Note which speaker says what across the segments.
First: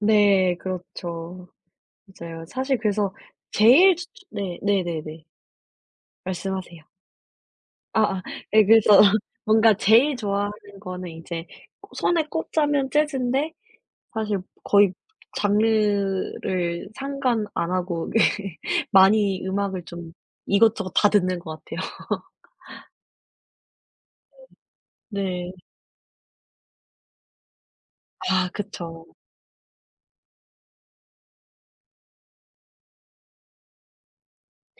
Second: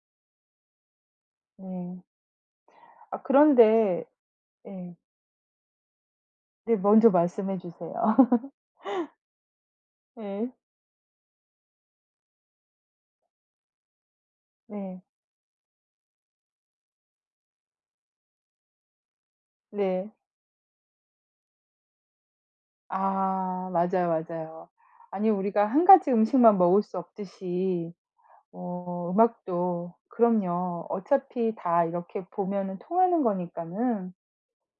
Speaker 1: 네. 그렇죠.
Speaker 2: 네.
Speaker 1: 맞아요. 사실 그래서
Speaker 2: 아
Speaker 1: 제일
Speaker 2: 그런데
Speaker 1: 츠 츠 네.
Speaker 2: 예.
Speaker 1: 네네네.
Speaker 2: 네.
Speaker 1: 말씀하세요.
Speaker 2: 먼저 말씀해 주세요.
Speaker 1: 아아 예 그래서 뭔가 제일
Speaker 2: 예.
Speaker 1: 좋아하는 거는 이제 손에 꼽자면 재즈인데 사실 거의
Speaker 2: 네.
Speaker 1: 장르를 상관 안 하고 많이 음악을
Speaker 2: 네.
Speaker 1: 좀 이것저것 다 듣는 것 같아요.
Speaker 2: 아. 맞아요, 맞아요. 아니
Speaker 1: 네.
Speaker 2: 우리가 1 가지 음식만 먹을 수 없듯이
Speaker 1: 아. 그쵸.
Speaker 2: 뭐 음악도 그럼요. 어차피 다 이렇게 보면은 통하는 거니까는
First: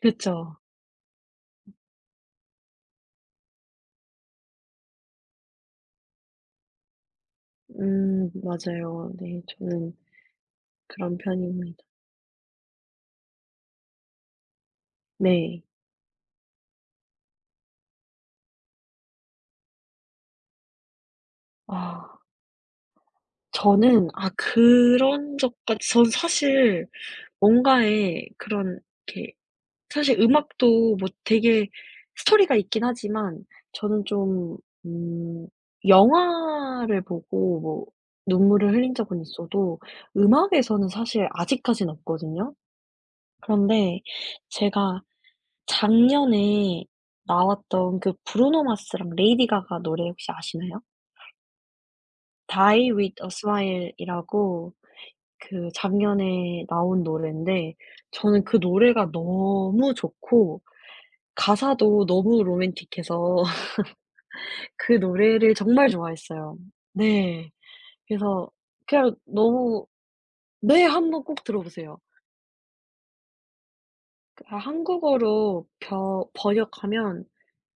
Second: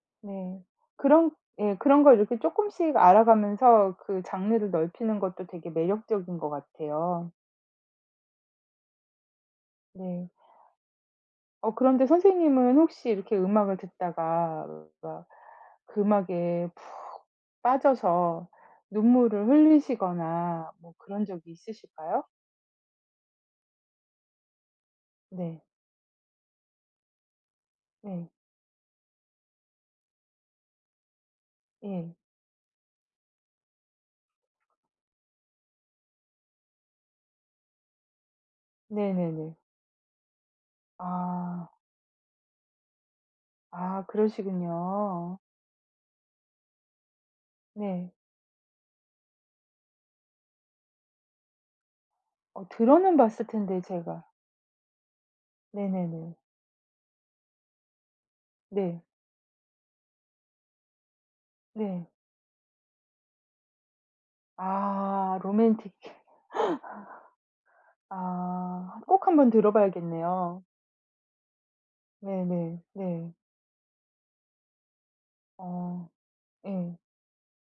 Speaker 1: 그쵸.
Speaker 2: 네. 그런 예 그런 걸 이렇게 쪼끔씩 알아가면서 그 장르를 넓히는 것도 되게 매력적인 것 같아요.
Speaker 1: 음. 맞아요. 네. 저는
Speaker 2: 네.
Speaker 1: 그런
Speaker 2: 어
Speaker 1: 편입니다.
Speaker 2: 그런데 선생님은 혹시 이렇게 음악을 듣다가
Speaker 1: 네.
Speaker 2: 그 음악에 푹 빠져서 눈물을 흘리시거나 뭐 그런 적이
Speaker 1: 아.
Speaker 2: 있으실까요?
Speaker 1: 저는 아 그런
Speaker 2: 네.
Speaker 1: 적까지 전 사실 뭔가에
Speaker 2: 네.
Speaker 1: 그런 이렇게 사실 음악도 뭐 되게
Speaker 2: 예.
Speaker 1: 스토리가 있긴 하지만 저는 좀 음 영화를 보고 뭐 눈물을 흘린 적은
Speaker 2: 네네네.
Speaker 1: 있어도 음악에서는 사실
Speaker 2: 아.
Speaker 1: 아직까진 없거든요. 그런데
Speaker 2: 아.
Speaker 1: 제가
Speaker 2: 그러시군요.
Speaker 1: 작년에 나왔던
Speaker 2: 네.
Speaker 1: 그 브루노 마스랑 레이디 가가 노래 혹시 아시나요?
Speaker 2: 어
Speaker 1: Die With
Speaker 2: 들어는
Speaker 1: A
Speaker 2: 봤을 텐데 제가
Speaker 1: Smile이라고 그
Speaker 2: 네네네.
Speaker 1: 작년에 나온 노랜데 저는 그
Speaker 2: 네.
Speaker 1: 노래가 너무 좋고 가사도
Speaker 2: 네.
Speaker 1: 너무 로맨틱해서 그
Speaker 2: 아.
Speaker 1: 노래를 정말
Speaker 2: 로맨틱해.
Speaker 1: 좋아했어요. 네. 그래서
Speaker 2: 아.
Speaker 1: 그냥
Speaker 2: 꼭 한번
Speaker 1: 너무
Speaker 2: 들어봐야겠네요.
Speaker 1: 네 한번 꼭 들어보세요.
Speaker 2: 네네. 네.
Speaker 1: 그 한국어로
Speaker 2: 아.
Speaker 1: 벼
Speaker 2: 예.
Speaker 1: 번역하면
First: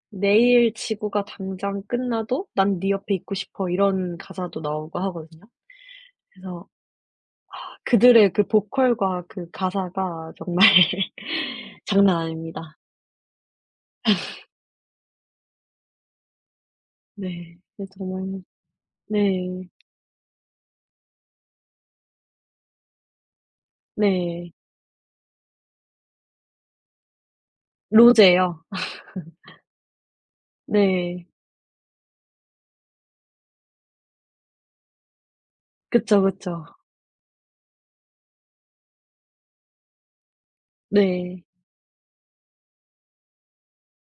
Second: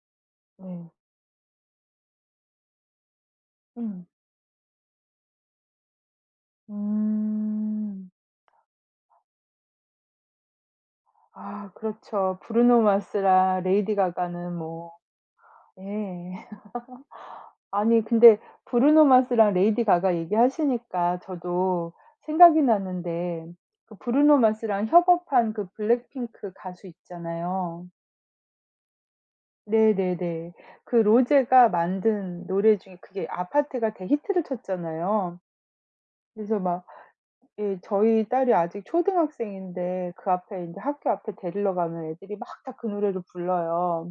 Speaker 1: 내일
Speaker 2: 네.
Speaker 1: 지구가 당장 끝나도 난 니 옆에 있고 싶어
Speaker 2: 음.
Speaker 1: 이런 가사도 나오고 하거든요. 그래서 아
Speaker 2: 음.
Speaker 1: 그들의 그 보컬과 그 가사가 정말
Speaker 2: 아
Speaker 1: 장난
Speaker 2: 그렇죠.
Speaker 1: 아닙니다.
Speaker 2: 브루노 마스랑 레이디 가가는 뭐 예
Speaker 1: 네. 네
Speaker 2: 아니 근데
Speaker 1: 정말
Speaker 2: 브루노 마스랑
Speaker 1: 네.
Speaker 2: 레이디 가가 얘기하시니까 저도 생각이 났는데 그 브루노
Speaker 1: 네.
Speaker 2: 마스랑 협업한 그 블랙핑크 가수 있잖아요.
Speaker 1: 로제요.
Speaker 2: 네네네. 그
Speaker 1: 네.
Speaker 2: 로제가 만든 노래 중에 그게 아파트가 대히트를 쳤잖아요.
Speaker 1: 그쵸,
Speaker 2: 그래서
Speaker 1: 그쵸.
Speaker 2: 막 예 저희 딸이 아직 초등학생인데 그 앞에 인제 학교 앞에
Speaker 1: 네.
Speaker 2: 데리러 가면 애들이 막 다 그 노래를 불러요.